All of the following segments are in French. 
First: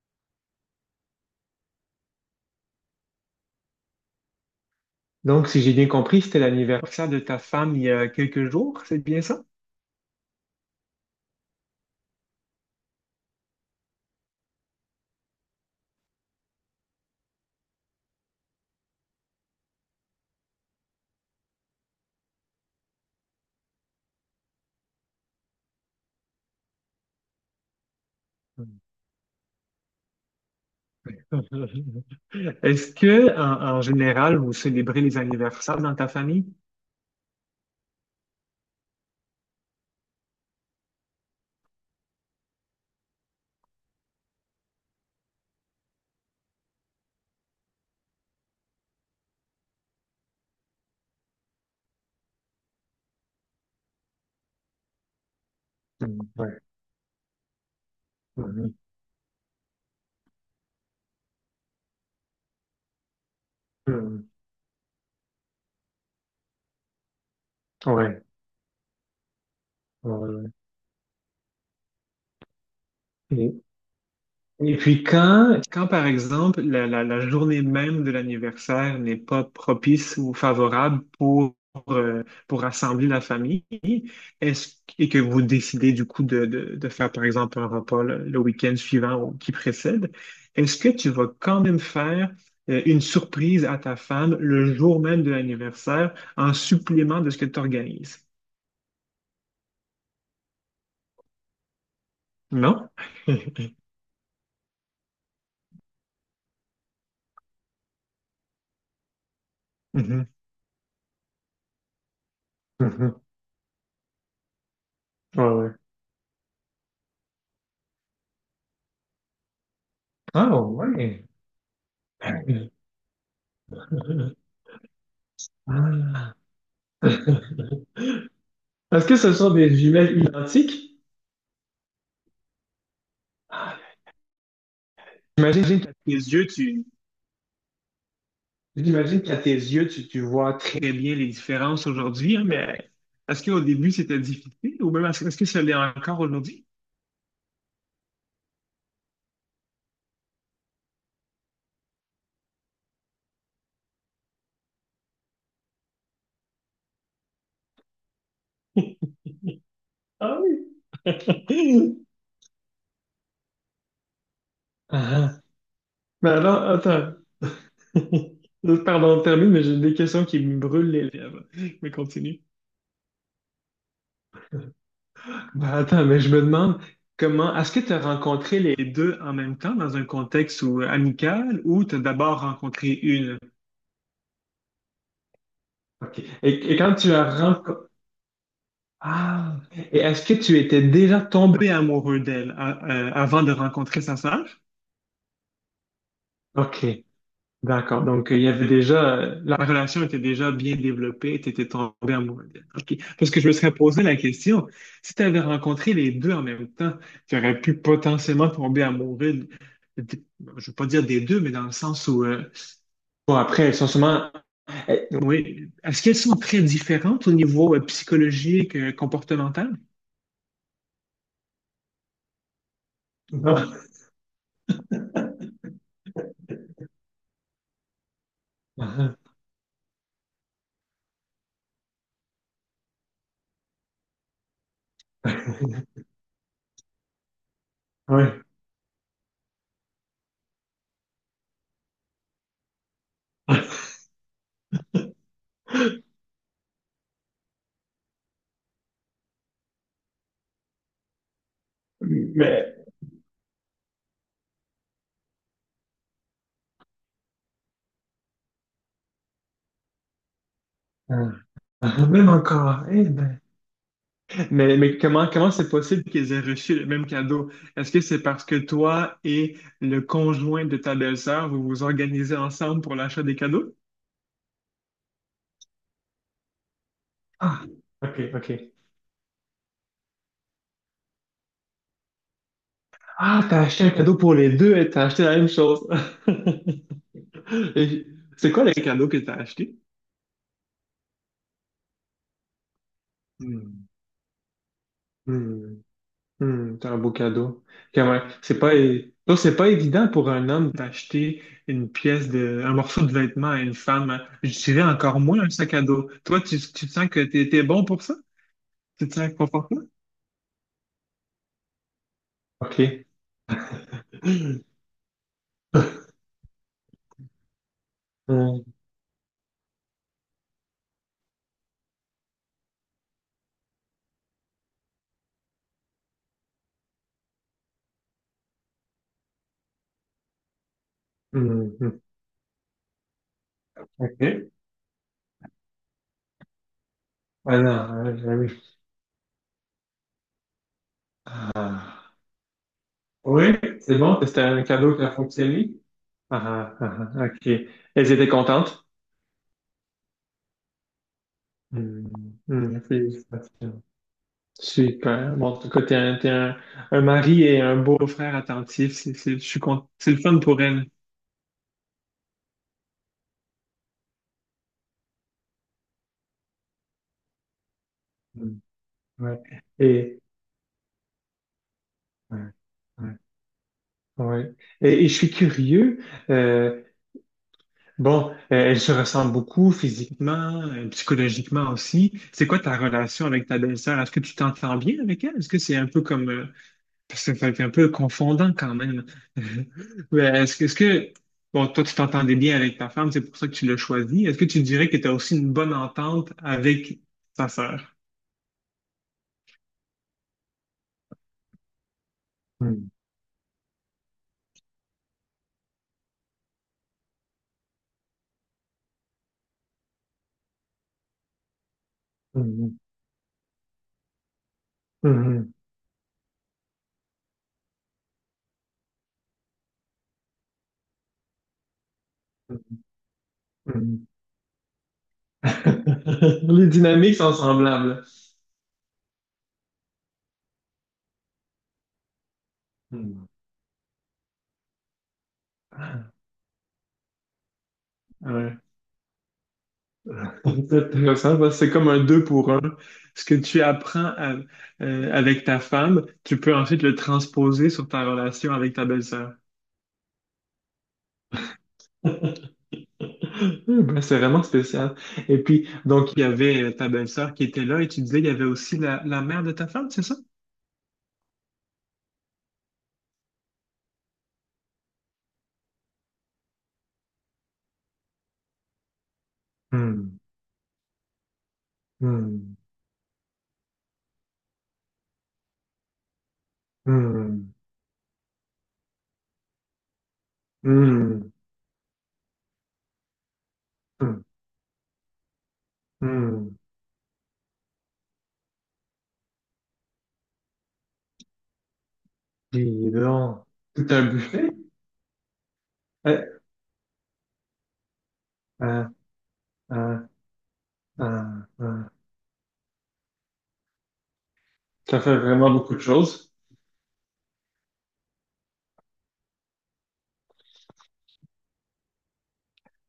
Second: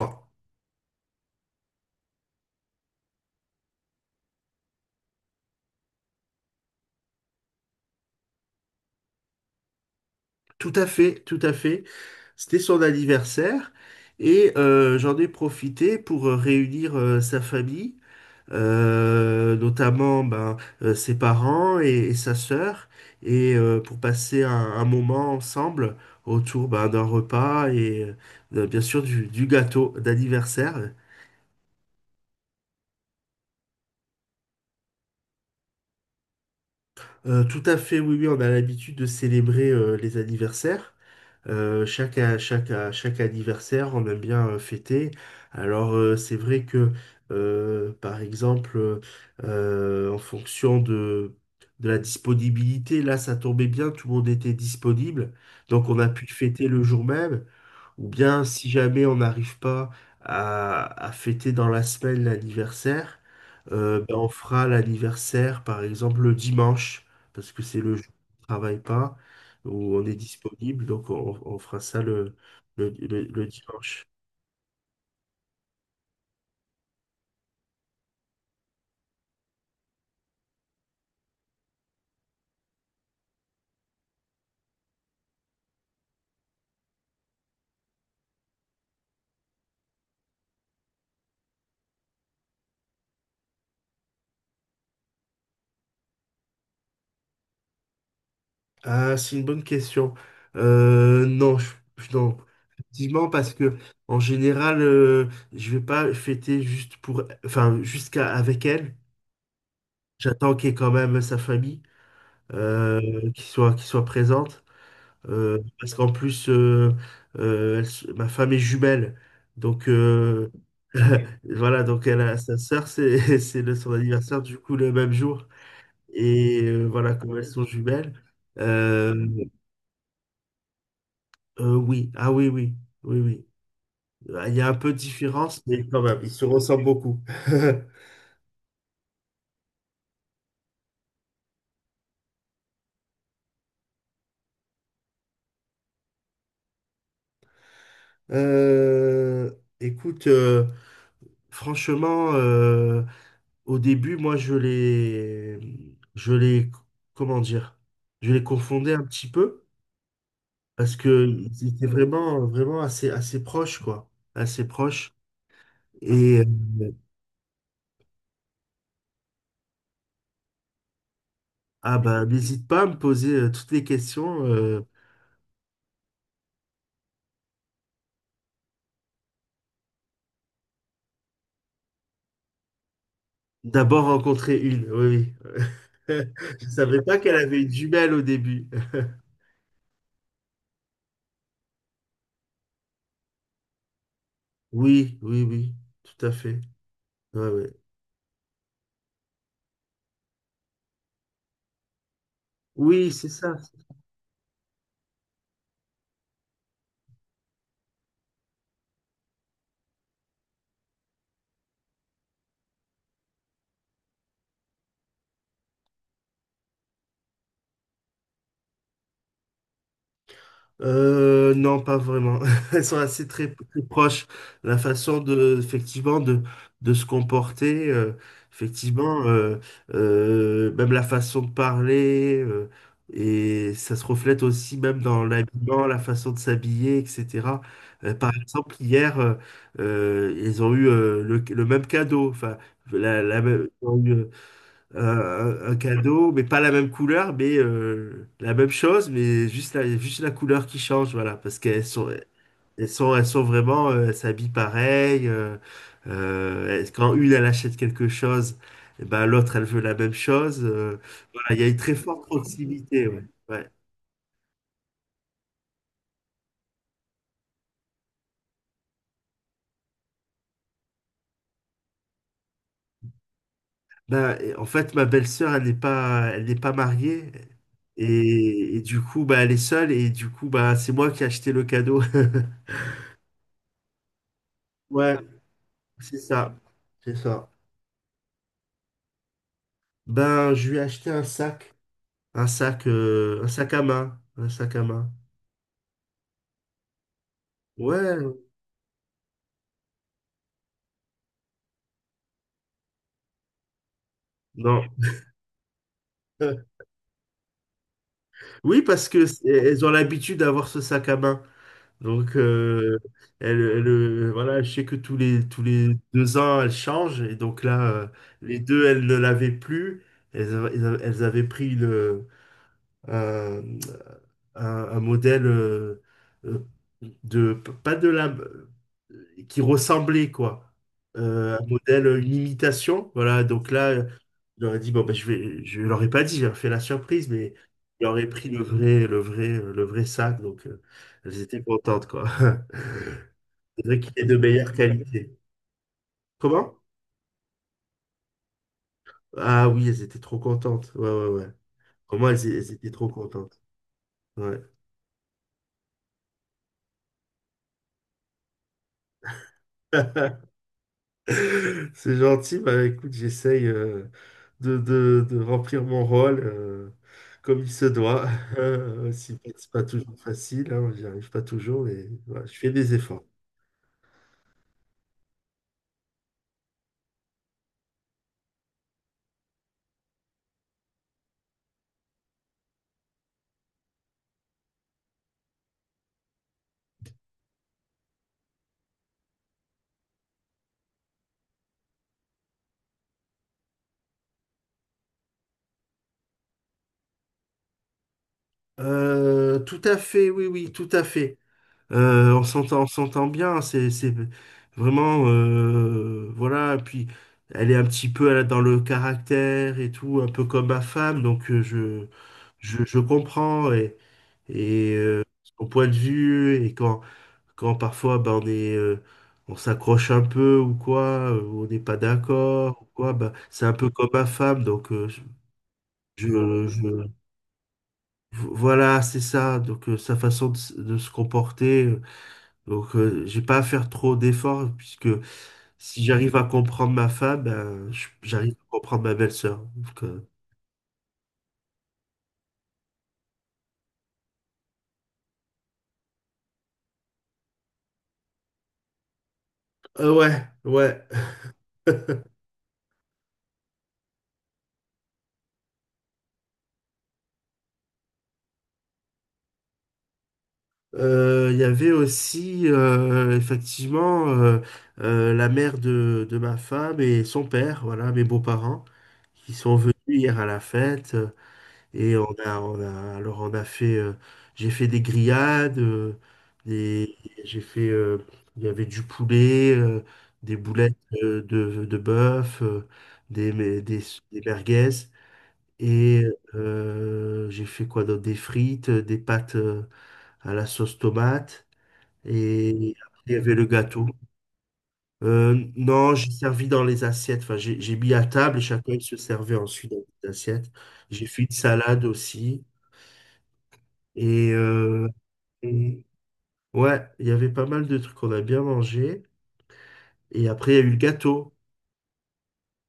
Enfin, Donc, si j'ai bien compris, c'était l'anniversaire de ta femme il y a quelques jours, c'est bien ça? tout à fait, tout à fait. C'était son anniversaire et j'en ai profité pour réunir sa famille, notamment ben, ses parents et sa sœur, et pour passer un moment ensemble autour ben, d'un repas et bien sûr du gâteau d'anniversaire. Est-ce que, en général, vous célébrez les anniversaires dans ta famille? Tout à fait, oui, oui, on a l'habitude de célébrer les anniversaires. Chaque anniversaire, on aime bien fêter. Alors, c'est vrai que, par exemple, en fonction de la disponibilité, là, ça tombait bien, tout le monde était disponible. Donc, on a Mm, pu ouais. fêter le jour même. Ou bien, si Mhm. jamais on n'arrive pas à fêter dans la semaine l'anniversaire, Mm, on fera l'anniversaire, par exemple, le dimanche parce que c'est le jour ouais. où on ne travaille pas, où on Ouais, est ouais. disponible, donc on fera ça le Et, dimanche. Et puis quand par exemple, la journée même de l'anniversaire n'est pas propice ou favorable pour rassembler la famille, est-ce et que vous décidez du coup de faire par exemple un repas le week-end suivant ou qui précède, est-ce que tu vas quand même faire une surprise à ta femme le jour même de l'anniversaire en supplément de ce que tu organises? Ah, c'est une bonne question. Euh, non, je, non, Non? effectivement, parce que en général, je vais pas fêter juste pour, enfin, jusqu'à avec elle. Mhm. J'attends qu'il y ait quand même sa famille, euh, Mhm. Qui soit présente. Ouais, ouais. Parce qu'en plus, elle se- ma femme est jumelle. Donc, Ah ouais. voilà, donc elle a sa sœur, c'est c'est le- son anniversaire, du coup, le même jour. Ah. Et voilà, comme elles sont Est-ce jumelles. euh, que ce sont des jumelles identiques? Oui, ah oui, oui, oui, oui. Ah, Ah, il y a un peu de différence, J'imagine mais qu'à quand tes même, ils se yeux, ressemblent tu, beaucoup. j'imagine qu'à tes yeux, tu vois très bien les différences aujourd'hui, hein, mais est-ce qu'au début, c'était difficile ou même est-ce que ça l'est encore aujourd'hui? Euh, Écoute, franchement, au début, moi, je les, comment dire, je les confondais un petit peu Ah oui! parce que ils étaient vraiment assez proches, quoi, assez Ah, proches. ah. Mais Et alors, attends. Pardon, termine, mais j'ai des questions qui me brûlent les lèvres. Mais ah bah, continue. n'hésite pas à me poser toutes les questions. Bah, attends, mais je me demande comment est-ce que tu as rencontré les deux en même temps dans un contexte où- amical ou tu as d'abord rencontré une? D'abord rencontrer une, oui, oui. OK. Je Et quand savais tu pas as qu'elle avait une rencontré. jumelle au début. Ah! Et est-ce que tu étais déjà tombé amoureux d'elle avant de rencontrer sa sœur? Oui, oui, oui, tout à fait. OK. Ouais, ouais. D'accord. Donc, il y avait déjà, la relation était déjà bien développée, tu étais tombé amoureux d'elle. OK. Oui, c'est Parce que je me ça. serais posé la question, si tu avais rencontré les deux en même temps, tu aurais pu potentiellement tomber amoureux, de- je veux pas dire des deux, mais dans le sens où, bon, après, elles sont sûrement, oui, est-ce qu'elles sont très différentes au niveau psychologique, comportemental? Non, pas vraiment. Elles sont assez très, très Non. proches. La façon de, effectivement, de se comporter, Ah. effectivement, même la façon de parler, et ça se reflète aussi même dans Ah. l'habillement, la façon de s'habiller, etc. Par Oui. exemple, hier, ils ont eu le même cadeau. Enfin, ils ont eu, un cadeau, mais pas la même couleur, mais la même chose, mais juste la couleur qui change, voilà, parce qu'elles sont, Mais. Elles sont vraiment, elles s'habillent pareil. Elles- quand une, elle achète quelque chose, eh ben, l'autre, elle veut la même chose. Ah. Voilà, il y a une très Ah, forte même encore, eh proximité, ouais. ben. Ouais. Mais, comment c'est possible qu'ils aient reçu le même cadeau? Est-ce que c'est parce que toi et le conjoint de ta belle-sœur, vous vous organisez ensemble pour l'achat des cadeaux? Ben, et en fait, ma belle-sœur, elle n'est pas mariée. Ah, ok, ok. Et du coup, bah, elle est seule, et du coup, bah, c'est moi qui ai acheté le cadeau. Ah, t'as acheté un cadeau pour les deux et t'as Ouais, acheté la même chose. c'est ça. C'est ça. Et c'est quoi les cadeaux que t'as acheté? Ben, je lui ai acheté un sac, un sac à Hmm. main, un sac à main. Hmm. Hmm, c'est un beau cadeau. Quand Ouais, même, c'est pas, non, c'est pas évident pour un homme d'acheter une pièce de, un morceau de vêtement à une femme, hein. Je dirais non. encore moins un sac à dos. Toi, tu, tu te sens que t'es bon pour ça? Oui, parce Tu te que sens c'est- elles confortable? ont l'habitude d'avoir ce sac à main. Donc, OK. Voilà, je sais que tous les deux ans, elles changent. Et donc là, les Hmm, deux, elles ne l'avaient plus. Elles, avaient Elles avaient pris le, euh, un modèle euh, de pas de la qui ressemblait quoi. Un hmm, hmm. modèle, une imitation, voilà, donc là je OK. leur ai dit bon ben, je leur ai pas dit, j'ai fait la surprise, mais Ah non, je leur ai pris j'avais- le vrai le vrai le vrai sac donc elles étaient ah. contentes quoi. Oui, C'est c'est vrai qu'il bon, est de c'était un meilleure cadeau qui a qualité. fonctionné. Ah, Comment? ah, ah, OK. Elles étaient contentes? Ah oui, elles étaient trop contentes, ouais, ouais, ouais, Hmm, comment, elles, elles hmm, étaient trop contentes, félicitations. ouais. Super. Bon, en tout cas, t'es un mari et un beau-frère attentif. C'est, je suis cont- c'est le fun pour elle. C'est gentil, bah écoute, j'essaye de remplir mon rôle comme il se doit. Mm. Aussi, Ouais, c'est pas toujours et, facile, hein, j'y arrive pas toujours, mais ouais, voilà, je fais des ouais, efforts. ouais. Et je suis curieux. euh, bon, elle se ressemble beaucoup physiquement, psychologiquement aussi. C'est quoi ta relation avec ta belle-sœur? Est-ce que tu t'entends bien avec elle? Est-ce que c'est un peu comme, parce que c'est un peu confondant quand même. Mais est-ce que, bon, toi, tu t'entendais bien avec ta femme, c'est pour ça que tu l'as choisie. Est-ce que tu dirais que tu as aussi une bonne entente avec ta sœur? Tout à fait, oui, oui, tout à fait. On s'entend, on s'entend bien, c'est vraiment, voilà, puis elle est un petit peu, elle a dans le caractère et tout, un peu comme ma femme, donc Mhm, je comprends et mhm, mhm, son point de vue, et quand parfois ben, on s'accroche un peu ou quoi, ou on n'est pas d'accord ou quoi, ben, c'est un mhm, peu mhm. comme ma femme, donc je, Les je, je- dynamiques sont semblables. voilà, c'est ça, donc sa façon de, s- de se comporter. Donc, Mhm. j'ai pas à faire trop d'efforts puisque si j'arrive à comprendre ma femme, ben, je- j'arrive Ouais. à comprendre ma belle-sœur. Donc, C'est intéressant parce que c'est comme un deux pour un. Ce que tu apprends avec ta femme, tu peux ensuite le transposer sur ta relation avec ta belle-sœur. Ouais, ouais. Ben, c'est vraiment spécial. Et puis, donc, il y avait ta belle-sœur qui était là et tu disais qu'il y avait aussi la mère de ta femme, c'est ça? Il y avait aussi effectivement la mère de ma femme et son père, voilà, mes beaux-parents, qui sont venus Hmm, hier à la fête. Et hmm, alors on a fait, j'ai fait des grillades, des, hmm, j'ai fait, il y avait du poulet, des boulettes hmm, de bœuf, des, mais- des, hmm, des merguez. Et hmm. J'ai fait quoi d'autre? Des frites, des pâtes à la sauce tomate. Dis Et après, il y donc, avait le tout un gâteau. buffet? Non, j'ai Euh, servi dans les assiettes. Enfin, j'ai mis à table et chacun Hein, il se servait ensuite dans hein, les assiettes. J'ai fait hein, une hein. salade aussi. Et, Ça euh, fait vraiment beaucoup de et- choses. ouais, il y avait pas mal de trucs qu'on a bien mangé. Et après, il y a eu le gâteau.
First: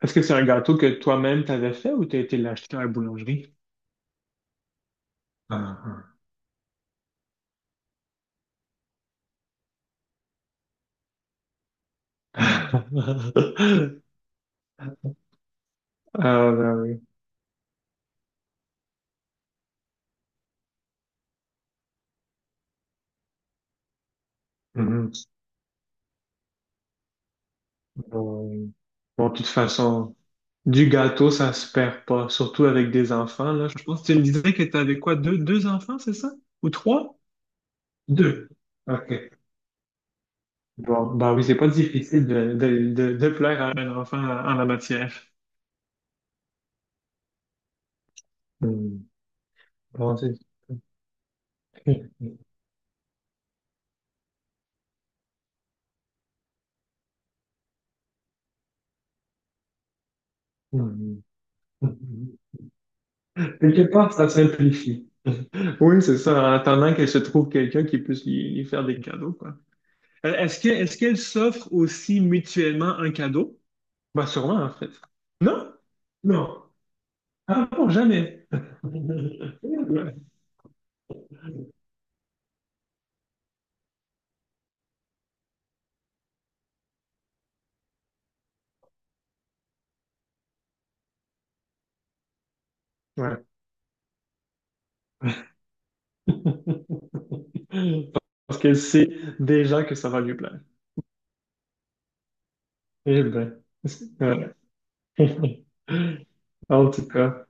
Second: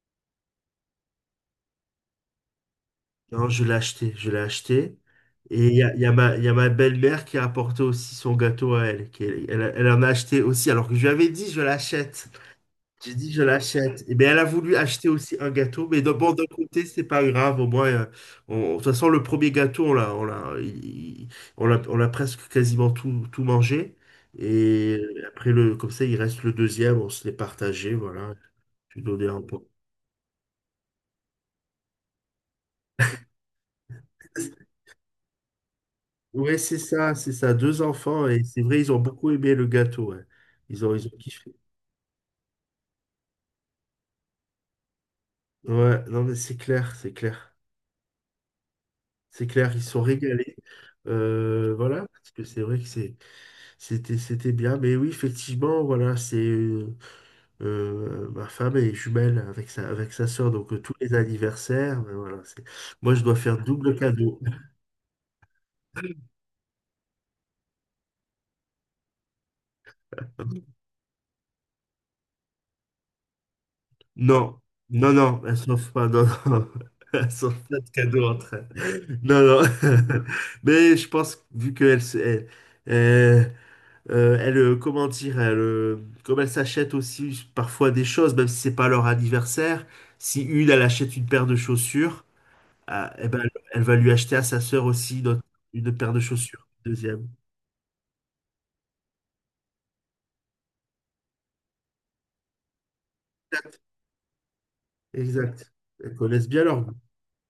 Est-ce que c'est un gâteau que toi-même t'avais fait ou t'as été l'acheter à la Non, boulangerie? Je l'ai acheté. Et Ah, il y a ma belle-mère qui a apporté aussi son gâteau à elle. Qui- elle, elle en a acheté aussi, alors que je lui avais dit, je l'achète. ah. J'ai dit, je l'achète. Et bien, elle a voulu acheter aussi un gâteau, mais d'un- bon, d'un Ah, ben côté, oui. c'est pas grave. Au moins, on- de toute façon, le premier gâteau, on l'a presque quasiment tout, tout mangé. Et Mhm. après, le, comme ça, il reste le deuxième, on se l'est partagé, voilà. Bon, Je lui donnais Bon, de un toute peu. façon. Du gâteau, ça se perd pas, surtout avec des enfants, là. Je pense que tu me disais que tu avais quoi, deux enfants, c'est ça? Ouais, Ou c'est ça, trois? c'est ça. Deux enfants, et Deux. c'est vrai, ils ont OK. beaucoup aimé le gâteau, ouais. Ils Bon, ont bah oui, kiffé. c'est pas difficile de plaire à un enfant en la matière. Ouais, non, mais c'est clair, c'est clair. Hmm. C'est clair, ils se sont Bon, c'est. régalés. Voilà, parce que c'est vrai que c'est. C'était, c'était bien, mais oui, effectivement, voilà, c'est ma femme est jumelle avec avec sa sœur, donc tous les Hmm. anniversaires, ben voilà, c'est- moi je dois faire Quelque double part, ça cadeau. simplifie. Oui, c'est ça, en attendant qu'elle se trouve quelqu'un qui puisse lui faire des cadeaux, quoi. Est-ce qu'elles s'offrent aussi mutuellement un cadeau? Bah, Non, sûrement, en fait. non, non, elles Non? s'offre pas, non, Non. non, elle s'offre Ah pas de non, cadeau jamais. entre elles. Non, non, Ouais. mais je pense, que vu qu'elle, elle, elle, elle, comment dire, comme elle s'achète aussi parfois des choses, même si c'est pas leur anniversaire, si une, elle achète une paire de chaussures, ah, eh ben, elle va lui acheter à sa sœur aussi d'autres- une paire de chaussures. Deuxième. Parce qu'elle sait déjà que ça va lui plaire. Eh ben, Exact. ouais. Exact. Elles connaissent bien leur En goût. tout cas,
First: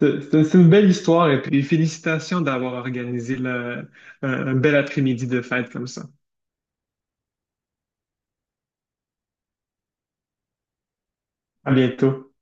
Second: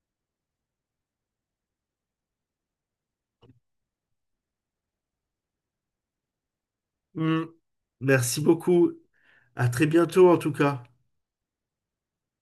c'est une belle histoire et puis félicitations d'avoir organisé un bel après-midi de fête comme ça. Hmm. Merci beaucoup. À très bientôt en tout cas. À bientôt.